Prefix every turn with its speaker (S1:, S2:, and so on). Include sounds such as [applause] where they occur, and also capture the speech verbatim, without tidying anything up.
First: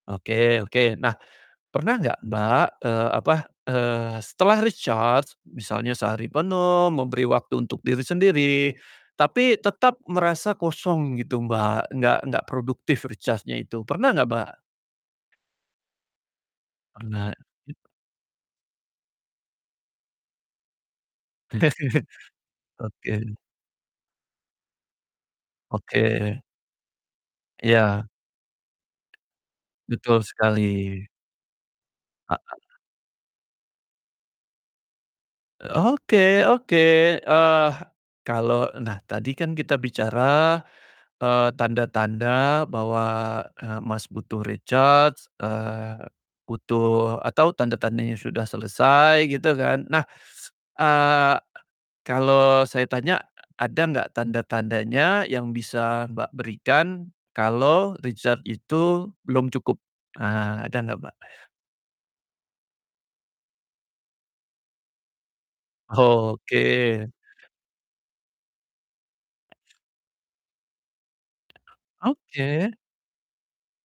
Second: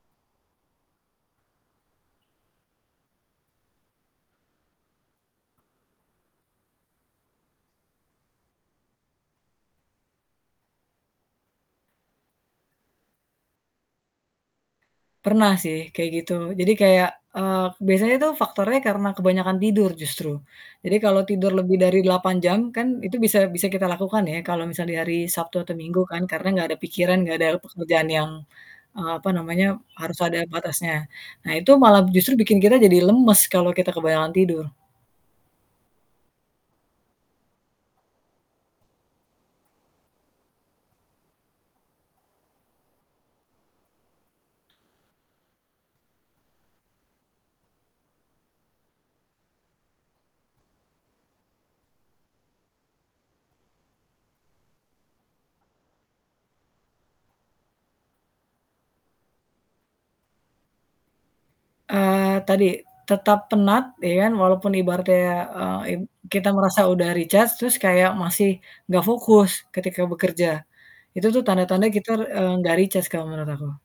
S1: Oke oke. Nah, pernah nggak Mbak, eee, apa, eee, setelah recharge, misalnya sehari penuh, memberi waktu untuk diri sendiri. Tapi tetap merasa kosong gitu Mbak, nggak nggak produktif recharge-nya itu, pernah nggak Mbak?
S2: Pernah sih, kayak gitu. Jadi kayak,
S1: Pernah.
S2: eee, biasanya tuh faktornya karena kebanyakan tidur justru. Jadi kalau tidur lebih dari
S1: [chuckles]
S2: delapan jam, kan itu
S1: Oke.
S2: bisa bisa kita lakukan ya, kalau misalnya hari Sabtu atau Minggu kan.
S1: Oke.
S2: Karena nggak ada pikiran, nggak ada pekerjaan
S1: Iya.
S2: yang, eee, apa namanya, harus
S1: Betul
S2: ada
S1: sekali.
S2: batasnya. Nah, itu malah justru bikin
S1: Heeh.
S2: kita jadi lemes, kalau kita kebanyakan tidur.
S1: Oke oke, eee, kalau nah tadi kan kita bicara, eee, tanda-tanda bahwa, eee, Mas, butuh recharge, eee, butuh atau tanda-tandanya sudah selesai, gitu kan. Nah, eee, kalo saya tanya, e ada nggak tanda-tandanya yang bisa Mbak, berikan, kalo recharge itu belum cukup? Ah, ada nggak Mbak?
S2: Eee, tadi tetap penat ya kan, walaupun ibaratnya, eee, id kita merasa udah
S1: Oke.
S2: recharge, terus kayak masih nggak fokus, ketika bekerja. Itu tuh tanda-tanda kita, eee,
S1: Oke.
S2: nggak recharge, kalau menurut aku.